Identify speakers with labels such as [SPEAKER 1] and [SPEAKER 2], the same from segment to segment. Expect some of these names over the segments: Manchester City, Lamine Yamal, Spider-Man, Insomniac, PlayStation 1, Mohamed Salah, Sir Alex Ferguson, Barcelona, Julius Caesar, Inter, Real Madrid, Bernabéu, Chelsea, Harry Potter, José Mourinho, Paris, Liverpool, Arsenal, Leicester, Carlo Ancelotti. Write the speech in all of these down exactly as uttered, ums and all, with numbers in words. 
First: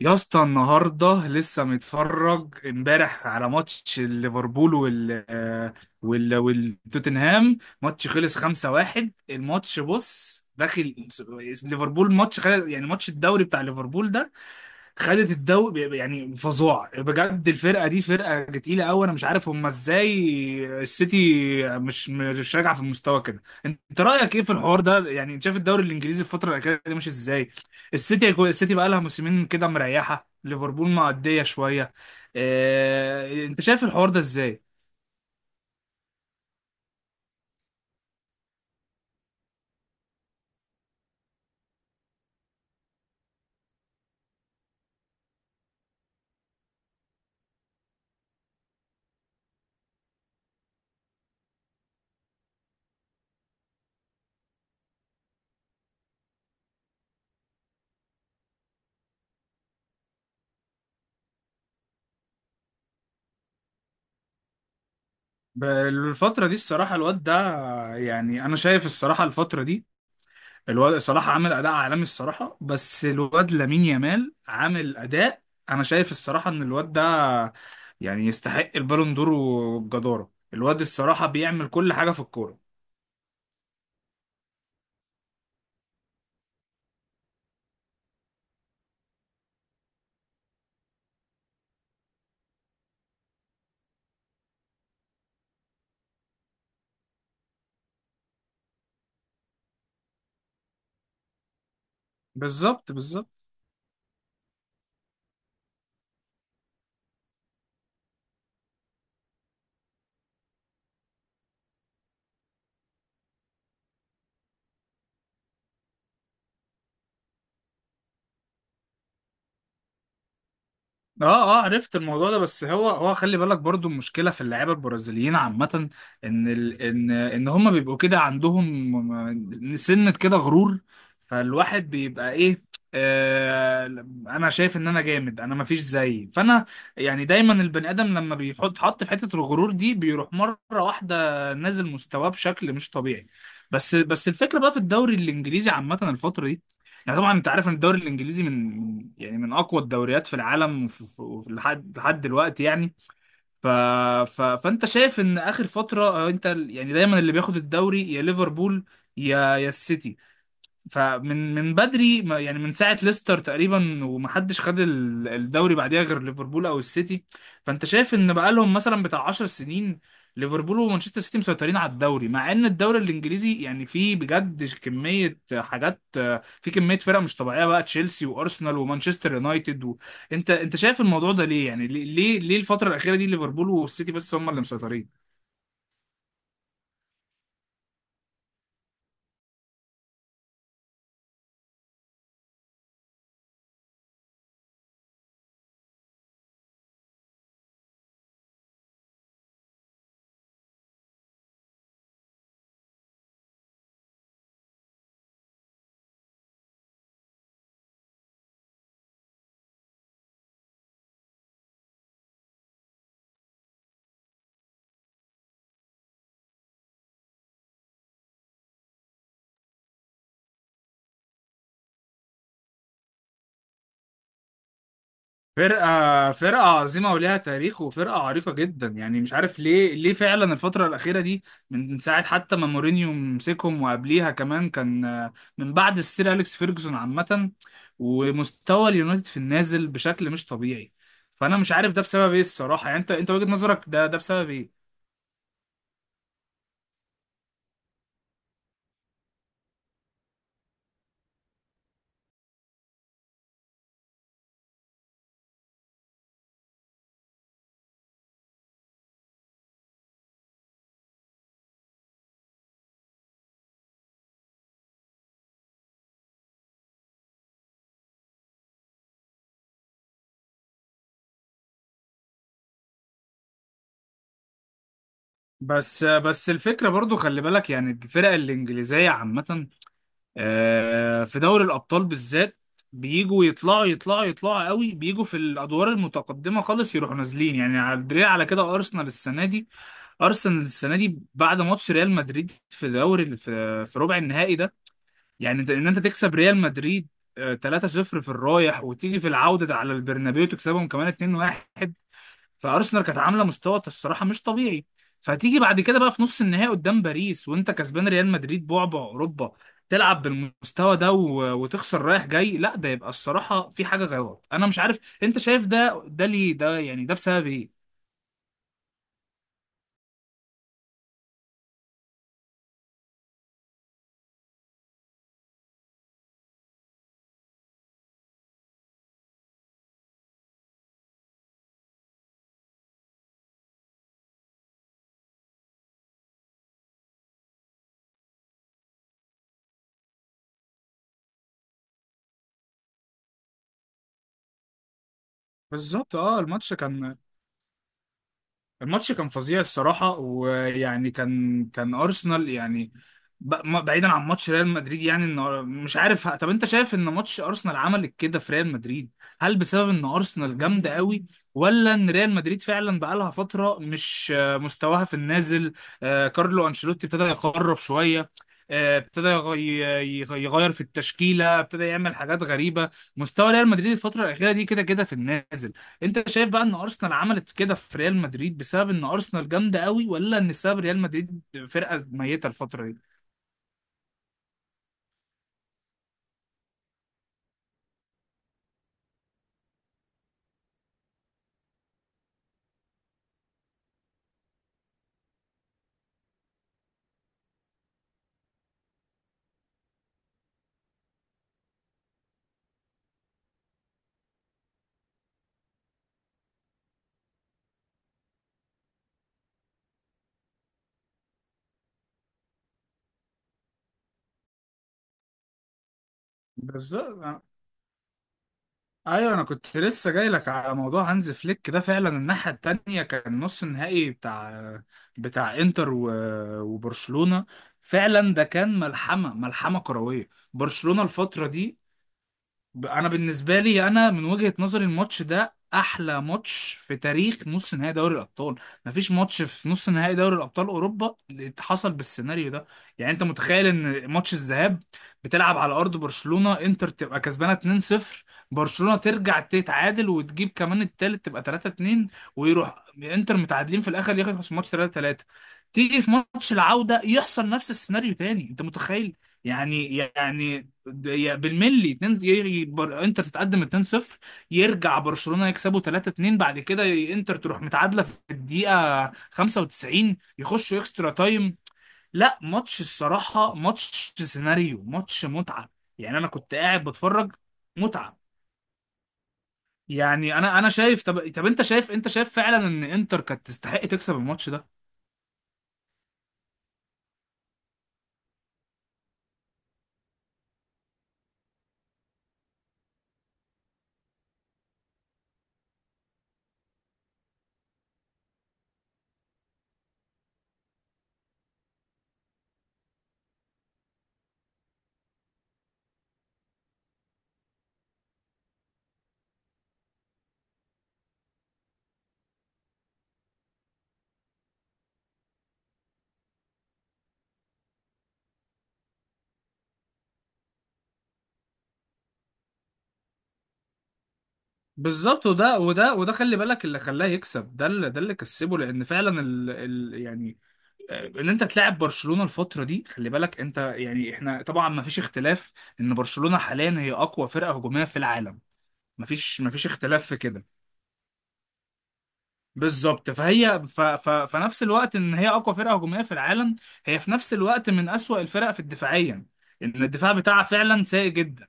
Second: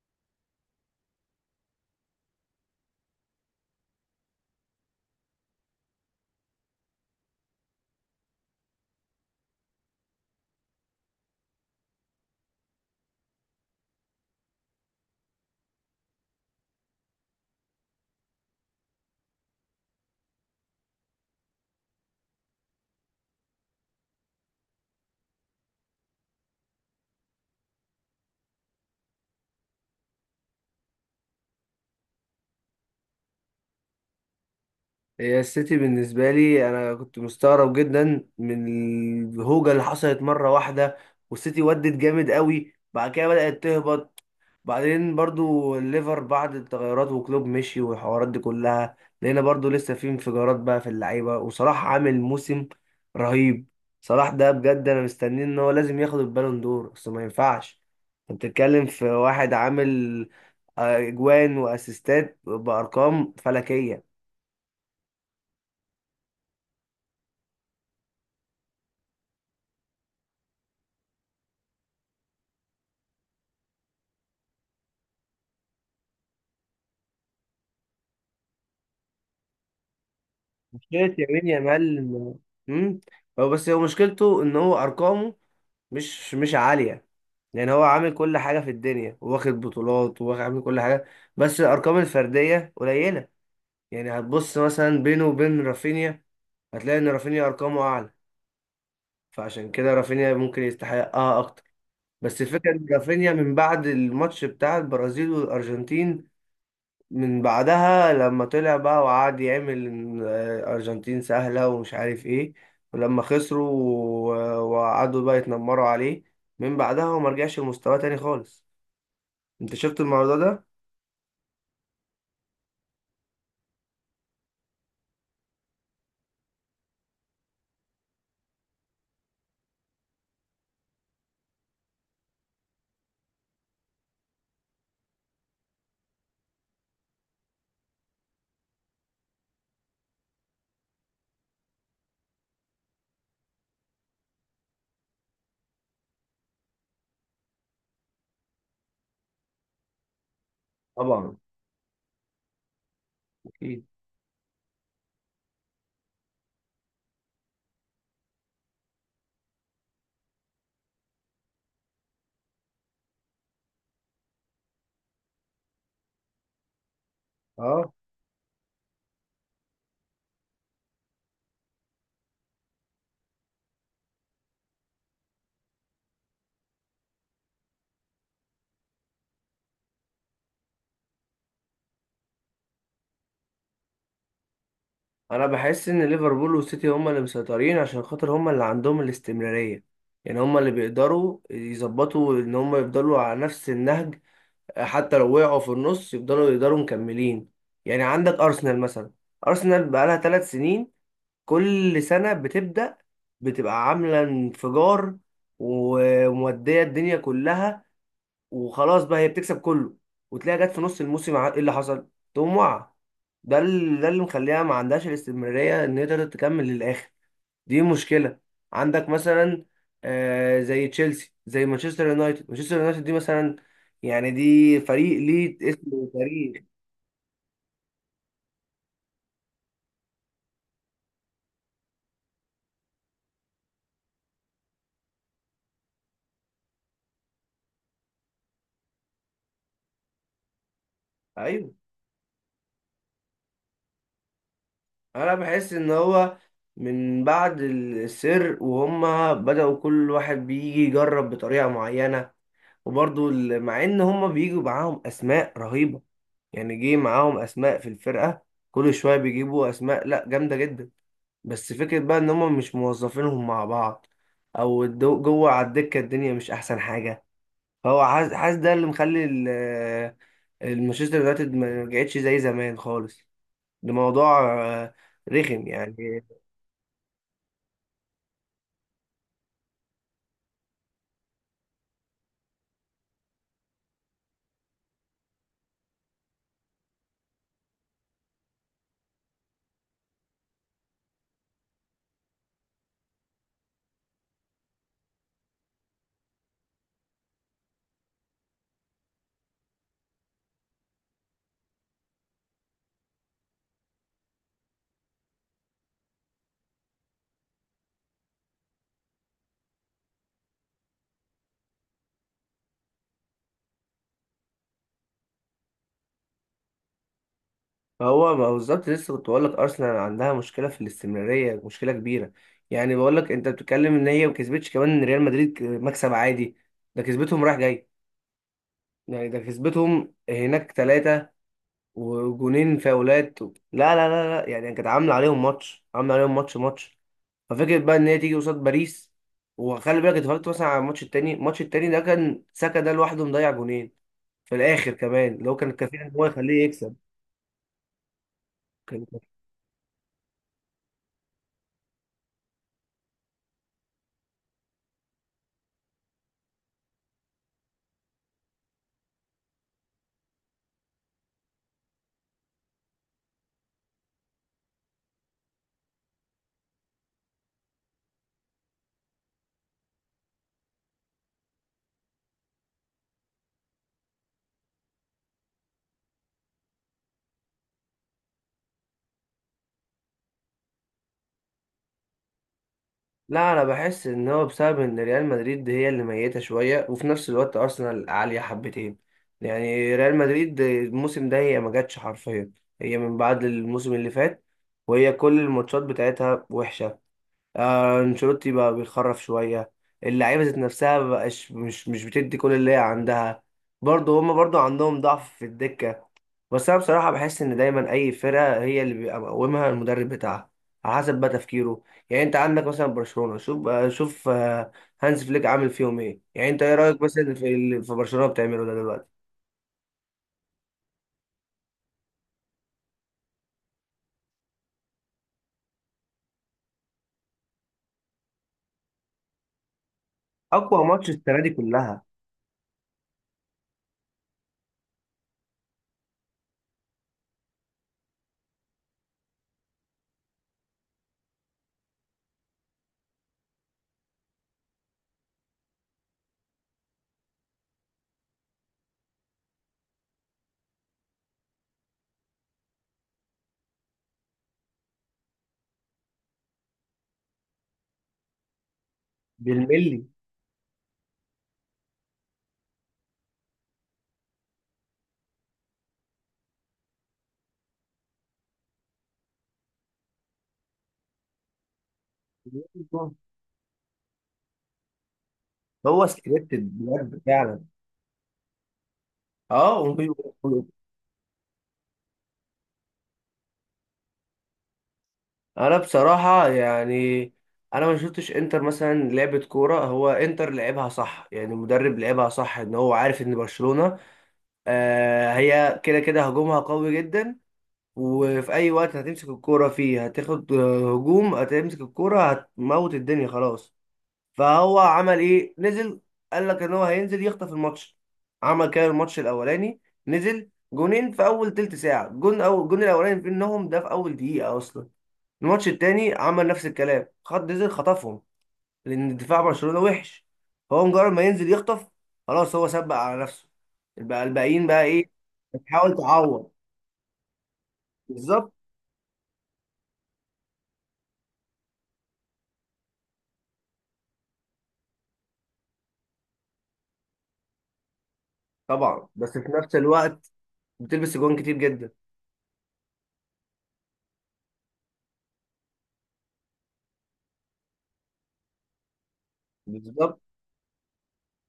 [SPEAKER 1] يا اسطى، النهارده لسه متفرج امبارح على ماتش ليفربول وال آه، وال والتوتنهام. ماتش خلص خمسة واحد. الماتش بص داخل ليفربول، ماتش خل... يعني ماتش الدوري بتاع ليفربول ده خدت الدوري، يعني فظاع بجد. الفرقه دي فرقه تقيله قوي، انا مش عارف هم ازاي السيتي مش مش راجعه في المستوى كده. انت رايك ايه في الحوار ده؟ يعني انت شايف الدوري الانجليزي الفتره الاخيره دي ماشي ازاي؟ السيتي السيتي بقى لها موسمين كده مريحه ليفربول، معديه شويه. اه... انت شايف الحوار ده ازاي؟
[SPEAKER 2] هي السيتي بالنسبة لي أنا كنت مستغرب جدا من الهوجة اللي حصلت مرة واحدة، والسيتي ودت جامد قوي. بعد كده بدأت تهبط. بعدين برضو الليفر بعد التغيرات وكلوب مشي والحوارات دي كلها، لقينا برضو لسه في انفجارات بقى في اللعيبة، وصلاح عامل موسم رهيب. صلاح ده بجد أنا مستنيه إن هو لازم ياخد البالون دور. أصل ما ينفعش أنت بتتكلم في واحد عامل آه، أجوان وأسيستات بأرقام فلكية.
[SPEAKER 1] ب- الفتره دي الصراحه الواد ده، يعني انا شايف الصراحه الفتره دي الواد صلاح عامل اداء عالمي الصراحه، بس الواد لامين يامال عامل اداء. انا شايف الصراحه ان الواد ده يعني يستحق البالون دور وبجداره. الواد
[SPEAKER 2] مشكلة
[SPEAKER 1] الصراحه
[SPEAKER 2] يمين
[SPEAKER 1] بيعمل كل
[SPEAKER 2] يامال
[SPEAKER 1] حاجه في
[SPEAKER 2] إنه-
[SPEAKER 1] الكوره.
[SPEAKER 2] مم. هو بس هو مشكلته ان هو ارقامه مش مش عالية. يعني هو عامل كل حاجة في الدنيا، واخد بطولات وعامل كل حاجة، بس الارقام الفردية قليلة. يعني هتبص مثلا بينه وبين رافينيا، هتلاقي ان رافينيا ارقامه اعلى، فعشان كده رافينيا ممكن يستحقها اكتر. بس الفكرة ان
[SPEAKER 1] بالظبط، بالظبط.
[SPEAKER 2] رافينيا من بعد الماتش بتاع البرازيل والارجنتين، من بعدها لما طلع بقى وقعد يعمل إن أرجنتين سهلة ومش عارف إيه، ولما خسروا و- وقعدوا بقى يتنمروا عليه، من بعدها هو مرجعش لمستواه تاني خالص. أنت شفت الموضوع ده؟
[SPEAKER 1] اه، اه، عرفت الموضوع ده. بس هو هو خلي بالك برضو المشكله في اللعيبه البرازيليين عامه، ان ال ان ان هم بيبقوا كده عندهم م- سنه كده غرور. فالواحد بيبقى ايه، آه انا شايف ان انا جامد، انا مفيش زيي، فانا يعني دايما البني ادم لما بيحط حط في حته الغرور دي بيروح مره واحده نازل مستواه بشكل مش طبيعي. بس بس الفكره بقى في الدوري الانجليزي عامه الفتره دي، يعني طبعا انت عارف ان الدوري الانجليزي من من- يعني من اقوى الدوريات في العالم وفي- في-
[SPEAKER 2] طبعا.
[SPEAKER 1] وفي- لحد لحد دلوقتي يعني. ف...
[SPEAKER 2] أكيد.
[SPEAKER 1] ف... فانت شايف ان اخر فتره، آه، انت ال- يعني دايما اللي بياخد الدوري يا ليفربول يا يا السيتي. فمن من بدري ما- يعني من ساعة ليستر تقريبا ومحدش خد ال- الدوري بعديها غير ليفربول او السيتي. فانت
[SPEAKER 2] أه.
[SPEAKER 1] شايف ان بقالهم مثلا بتاع عشر سنين ليفربول ومانشستر سيتي مسيطرين على الدوري، مع ان الدوري الانجليزي يعني فيه بجد كمية حاجات، في كمية فرق مش طبيعية بقى: تشيلسي وارسنال ومانشستر يونايتد و... انت انت شايف الموضوع ده ليه؟ يعني ليه ليه ليه الفترة الأخيرة دي ليفربول والسيتي بس هم اللي مسيطرين؟
[SPEAKER 2] أنا بحس إن ليفربول والسيتي هما اللي مسيطرين عشان خاطر هما اللي عندهم الاستمرارية. يعني هما اللي بيقدروا يظبطوا إن هما يفضلوا على نفس النهج، حتى لو وقعوا في النص يفضلوا يقدروا مكملين. يعني عندك ارسنال مثلا، ارسنال بقالها ثلاث سنين، كل سنه بتبدا، بتبقى عامله انفجار وموديه الدنيا كلها، وخلاص بقى هي بتكسب كله، وتلاقيها جت في نص الموسم ع- ايه اللي حصل؟ تقوم واقعه. ده ال- ده اللي مخليها ما عندهاش الاستمراريه ان هي تقدر تكمل للاخر. دي مشكلة. عندك مثلا آه، زي تشيلسي زي مانشستر يونايتد. مانشستر يونايتد دي مثلا، يعني دي فريق ليه اسم
[SPEAKER 1] فرقة فرقة
[SPEAKER 2] وتاريخ.
[SPEAKER 1] عظيمة ولها تاريخ، وفرقة عريقة جدا، يعني مش عارف ليه، ليه فعلا الفترة الأخيرة دي من من ساعة حتى ما مورينيو مسكهم، وقبليها كمان كان آه، من بعد السير أليكس فيرجسون عامة ومستوى اليونايتد في النازل بشكل مش طبيعي. فأنا مش
[SPEAKER 2] ايوه،
[SPEAKER 1] عارف ده بسبب إيه الصراحة، يعني أنت، أنت وجهة نظرك، ده ده بسبب إيه؟
[SPEAKER 2] انا بحس ان هو من بعد السر وهم بدأوا كل واحد بيجي يجرب بطريقة معينة. وبرضو ال- مع ان هم بيجوا معاهم اسماء رهيبة، يعني جه معاهم اسماء في الفرقة، كل شوية بيجيبوا اسماء لا جامدة جدا، بس فكرة بقى ان هم مش موظفينهم مع بعض، او الدو- جوه على الدكة الدنيا مش احسن حاجة. فهو حاسس، حاسس ده اللي مخلي ال- المانشستر يونايتد ما رجعتش زي زمان خالص. ده موضوع آه، رخم
[SPEAKER 1] بس
[SPEAKER 2] يعني.
[SPEAKER 1] بس الفكرة برضو خلي بالك يعني الفرق الإنجليزية عامة، آه، في دوري الابطال بالذات، بيجوا يطلعوا يطلعوا يطلعوا قوي، بيجوا في الادوار المتقدمه خالص يروحوا نازلين. يعني على الدليل على كده ارسنال السنه دي، ارسنال السنه دي بعد ماتش ريال مدريد في دوري في, في ربع النهائي ده، يعني انت- ان انت تكسب ريال مدريد آه، ثلاثة صفر في الرايح، وتيجي في العوده ده على البرنابيو تكسبهم كمان اتنين واحد. فارسنال كانت عامله مستوى الصراحه مش طبيعي، فتيجي بعد كده بقى في نص النهائي قدام باريس وانت كسبان ريال مدريد بعبع اوروبا، تلعب بالمستوى ده و... وتخسر رايح جاي؟ لا، ده يبقى الصراحه في حاجه غلط. انا مش عارف، انت شايف ده ده ليه؟ ده يعني ده بسبب ايه؟
[SPEAKER 2] فهو ما هو بالظبط لسه كنت بقول لك، ارسنال عندها مشكلة في الاستمرارية، مشكلة كبيرة. يعني بقول لك انت بتتكلم ان هي ما كسبتش كمان ريال مدريد ك- مكسب عادي، ده كسبتهم رايح جاي. يعني ده كسبتهم هناك ثلاثة وجونين فاولات و... لا لا لا لا، يعني كانت عامله عليهم ماتش، عامله عليهم ماتش ماتش. ففكرة بقى ان هي تيجي قصاد باريس. وخلي بالك اتفرجت مثلا على الماتش التاني، الماتش التاني ده كان ساكا ده لوحده مضيع جونين في الاخر كمان، اللي هو كان كفيل ان
[SPEAKER 1] بالظبط.
[SPEAKER 2] هو
[SPEAKER 1] اه
[SPEAKER 2] يخليه
[SPEAKER 1] الماتش
[SPEAKER 2] يكسب.
[SPEAKER 1] كان
[SPEAKER 2] كان
[SPEAKER 1] الماتش كان فظيع الصراحة، ويعني كان كان أرسنال يعني ب- ما- بعيدا عن ماتش ريال مدريد، يعني إن مش عارف، طب أنت شايف إن ماتش أرسنال عمل كده في ريال مدريد، هل بسبب إن أرسنال جامدة قوي، ولا إن ريال مدريد فعلا بقالها فترة مش، آه، مستواها في النازل؟ آه، كارلو أنشيلوتي ابتدى يخرف شوية، آه، ابتدى يغ- يغ- يغير في التشكيلة، ابتدى يعمل حاجات غريبة. مستوى ريال مدريد الفترة الأخيرة دي كده كده في النازل. انت شايف بقى ان ارسنال عملت كده في ريال مدريد بسبب ان ارسنال جامده قوي، ولا ان بسبب ريال مدريد فرقه ميته الفتره دي؟
[SPEAKER 2] لا، انا بحس ان هو بسبب ان ريال مدريد هي اللي ميته شويه، وفي نفس الوقت ارسنال عاليه حبتين. يعني ريال مدريد الموسم ده هي ما جاتش حرفيا، هي من بعد الموسم اللي فات وهي كل الماتشات بتاعتها وحشه. آه، انشيلوتي بقى بيخرف شويه، اللعيبه ذات نفسها مبقاش مش مش بتدي كل اللي هي عندها. برضه هما برضه عندهم ضعف في الدكه. بس انا بصراحه بحس ان دايما اي فرقه هي اللي بيبقى مقومها المدرب بتاعها، على حسب بقى تفكيره. يعني انت عندك مثلا برشلونه، شوف آه، شوف آه، هانز فليك عامل فيهم ايه. يعني انت ايه رايك مثلا
[SPEAKER 1] بالظبط.
[SPEAKER 2] في اللي في برشلونه بتعمله ده دلوقتي؟
[SPEAKER 1] ايوه، انا كنت لسه جاي لك على موضوع هانز فليك ده. فعلا الناحيه التانية كان نص النهائي بتاع بتاع انتر و- وبرشلونه. فعلا ده كان ملحمه، ملحمه كرويه.
[SPEAKER 2] اقوى
[SPEAKER 1] برشلونه
[SPEAKER 2] ماتش السنه
[SPEAKER 1] الفتره
[SPEAKER 2] دي
[SPEAKER 1] دي،
[SPEAKER 2] كلها.
[SPEAKER 1] ب- انا بالنسبه لي، انا من وجهه نظري الماتش ده احلى ماتش في تاريخ نص نهائي دوري الابطال. مفيش ماتش في نص نهائي دوري الابطال اوروبا اللي حصل بالسيناريو ده. يعني انت متخيل ان ماتش الذهاب بتلعب على ارض برشلونه، انتر تبقى كسبانه اتنين صفر، برشلونه ترجع تتعادل وتجيب كمان التالت تبقى ثلاثة اتنين، ويروح انتر متعادلين في الاخر يخلص الماتش ثلاثة ثلاثة؟ تيجي في ماتش العوده يحصل نفس السيناريو تاني، انت متخيل؟ يعني
[SPEAKER 2] بالملي.
[SPEAKER 1] يعني يا- بالملي اتنين، يجي بر... انتر تتقدم اتنين صفر، يرجع برشلونة يكسبوا ثلاثة اتنين، بعد كده انتر تروح متعادلة في الدقيقة خمسة وتسعين، يخشوا اكسترا تايم. لا، ماتش الصراحة، ماتش سيناريو، ماتش متعة.
[SPEAKER 2] هو
[SPEAKER 1] يعني انا كنت
[SPEAKER 2] سكريبتد
[SPEAKER 1] قاعد
[SPEAKER 2] بجد
[SPEAKER 1] بتفرج،
[SPEAKER 2] فعلا.
[SPEAKER 1] متعة.
[SPEAKER 2] اه.
[SPEAKER 1] يعني انا انا شايف، طب طب انت شايف انت شايف فعلا ان انتر كانت تستحق تكسب الماتش ده؟
[SPEAKER 2] انا بصراحه يعني انا ما شفتش انتر مثلا لعبه كوره. هو انتر لعبها صح، يعني المدرب لعبها صح، ان هو عارف ان برشلونه آه هي كده كده هجومها قوي جدا، وفي اي وقت هتمسك الكوره فيه هتاخد آه، هجوم. هتمسك الكوره هتموت الدنيا خلاص. فهو عمل ايه، نزل. قال لك ان هو هينزل يخطف الماتش، عمل كده الماتش الاولاني، نزل جونين في اول تلت ساعه. جون او الجون الاولاني في انهم ده في اول دقيقه اصلا. الماتش التاني عمل نفس الكلام، خد نزل خطفهم، لان دفاع برشلونة وحش. فهو مجرد ما ينزل يخطف خلاص، هو سبق على نفسه. البقى الباقيين بقى ايه.
[SPEAKER 1] بالظبط. وده وده
[SPEAKER 2] بتحاول
[SPEAKER 1] وده خلي
[SPEAKER 2] تعوض.
[SPEAKER 1] بالك اللي خلاه يكسب ده، اللي ده اللي
[SPEAKER 2] بالظبط.
[SPEAKER 1] كسبه، لان فعلا ال... ال... يعني ان انت تلعب برشلونة الفترة دي، خلي بالك انت يعني احنا طبعا ما فيش اختلاف ان برشلونة حاليا هي اقوى فرقة هجومية في العالم، ما
[SPEAKER 2] طبعا، بس
[SPEAKER 1] فيش
[SPEAKER 2] في
[SPEAKER 1] ما فيش
[SPEAKER 2] نفس
[SPEAKER 1] اختلاف في
[SPEAKER 2] الوقت
[SPEAKER 1] كده.
[SPEAKER 2] بتلبس جوان كتير جدا.
[SPEAKER 1] بالظبط. فهي ف... ف... فنفس الوقت ان هي اقوى فرقه هجوميه في العالم، هي في نفس الوقت من اسوأ الفرق في الدفاعيا، ان الدفاع
[SPEAKER 2] بالظبط.
[SPEAKER 1] بتاعها فعلا سيء جدا.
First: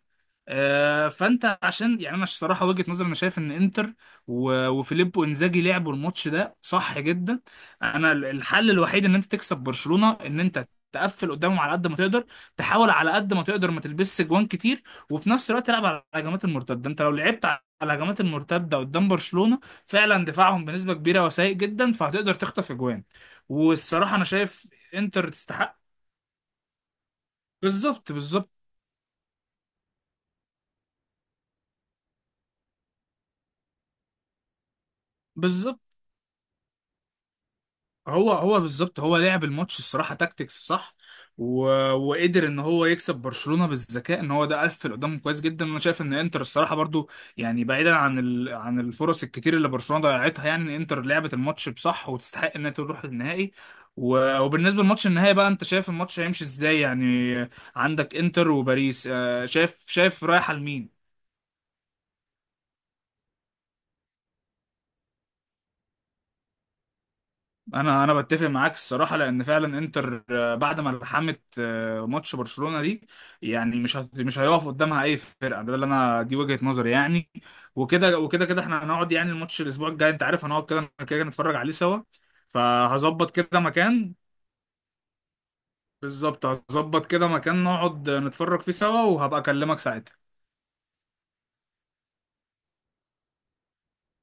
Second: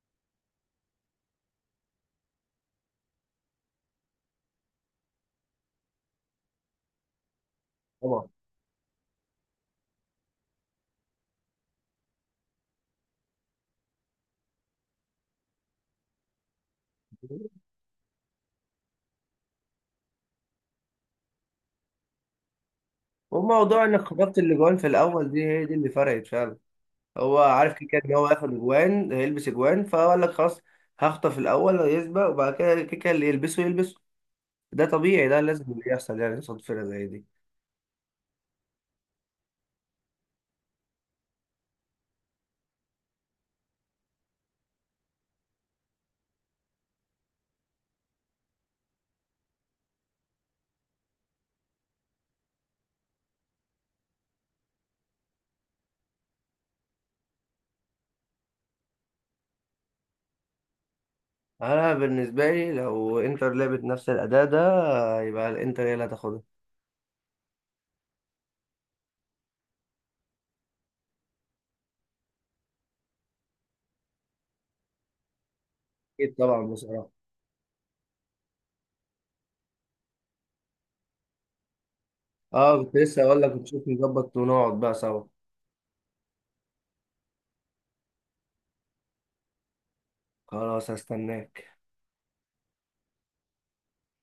[SPEAKER 1] آه، فانت عشان، يعني انا الصراحه وجهه نظري، انا شايف ان انتر و- وفيليبو انزاجي لعبوا الماتش ده صح جدا. انا ال-
[SPEAKER 2] طبعا.
[SPEAKER 1] الحل الوحيد ان انت تكسب برشلونه ان انت تقفل قدامهم على قد ما تقدر، تحاول على قد ما تقدر ما تلبسش جوان كتير، وفي نفس الوقت تلعب على الهجمات المرتده. انت لو لعبت على الهجمات المرتده قدام برشلونه، فعلا دفاعهم بنسبة كبيرة وسيء جدا، فهتقدر تخطف اجوان.
[SPEAKER 2] وموضوع انك
[SPEAKER 1] والصراحة انا
[SPEAKER 2] خطفت
[SPEAKER 1] شايف
[SPEAKER 2] الاجوان في
[SPEAKER 1] انتر
[SPEAKER 2] الاول دي هي دي
[SPEAKER 1] تستحق.
[SPEAKER 2] اللي فرقت فعلا. هو عارف كده كده
[SPEAKER 1] بالظبط،
[SPEAKER 2] ان هو
[SPEAKER 1] بالظبط،
[SPEAKER 2] هياخد اجوان، هيلبس اجوان، فقال لك خلاص هخطف الاول يسبق، وبعد كده كده كده اللي يلبسه يلبسه. ده طبيعي، ده لازم
[SPEAKER 1] بالظبط.
[SPEAKER 2] اللي يحصل يعني قصاد فرقه زي دي.
[SPEAKER 1] هو هو بالظبط هو لعب الماتش الصراحه تاكتكس صح، و... وقدر ان هو يكسب برشلونه بالذكاء، ان هو ده قفل قدامه كويس جدا، وانا شايف ان انتر الصراحه برضو يعني بعيدا عن ال... عن الفرص الكتير اللي برشلونه ضيعتها، يعني ان انتر لعبت الماتش بصح وتستحق انها تروح للنهائي. و... وبالنسبه لماتش النهائي بقى، انت شايف الماتش هيمشي ازاي يعني؟ عندك انتر وباريس، آه، شايف، شايف رايحه لمين؟
[SPEAKER 2] انا بالنسبه لي لو انتر لعبت نفس الاداء ده، يبقى الانتر هي اللي هتاخدها.
[SPEAKER 1] انا انا بتفق معاك الصراحه، لان فعلا انتر آه، بعد ما لحمت آه، ماتش برشلونه دي، يعني مش هت- مش هيقف قدامها اي فرقه، ده اللي انا
[SPEAKER 2] اكيد
[SPEAKER 1] دي وجهه
[SPEAKER 2] طبعا
[SPEAKER 1] نظري
[SPEAKER 2] بصراحه.
[SPEAKER 1] يعني. وكده وكده كده احنا هنقعد يعني الماتش الاسبوع الجاي، انت عارف هنقعد كده كده كده نتفرج عليه سوا،
[SPEAKER 2] اه، كنت لسه
[SPEAKER 1] فهظبط
[SPEAKER 2] اقول لك
[SPEAKER 1] كده
[SPEAKER 2] نشوف
[SPEAKER 1] مكان.
[SPEAKER 2] نظبط ونقعد بقى سوا.
[SPEAKER 1] بالظبط، هظبط كده مكان نقعد نتفرج فيه سوا، وهبقى اكلمك ساعتها.
[SPEAKER 2] خلاص، هستناك.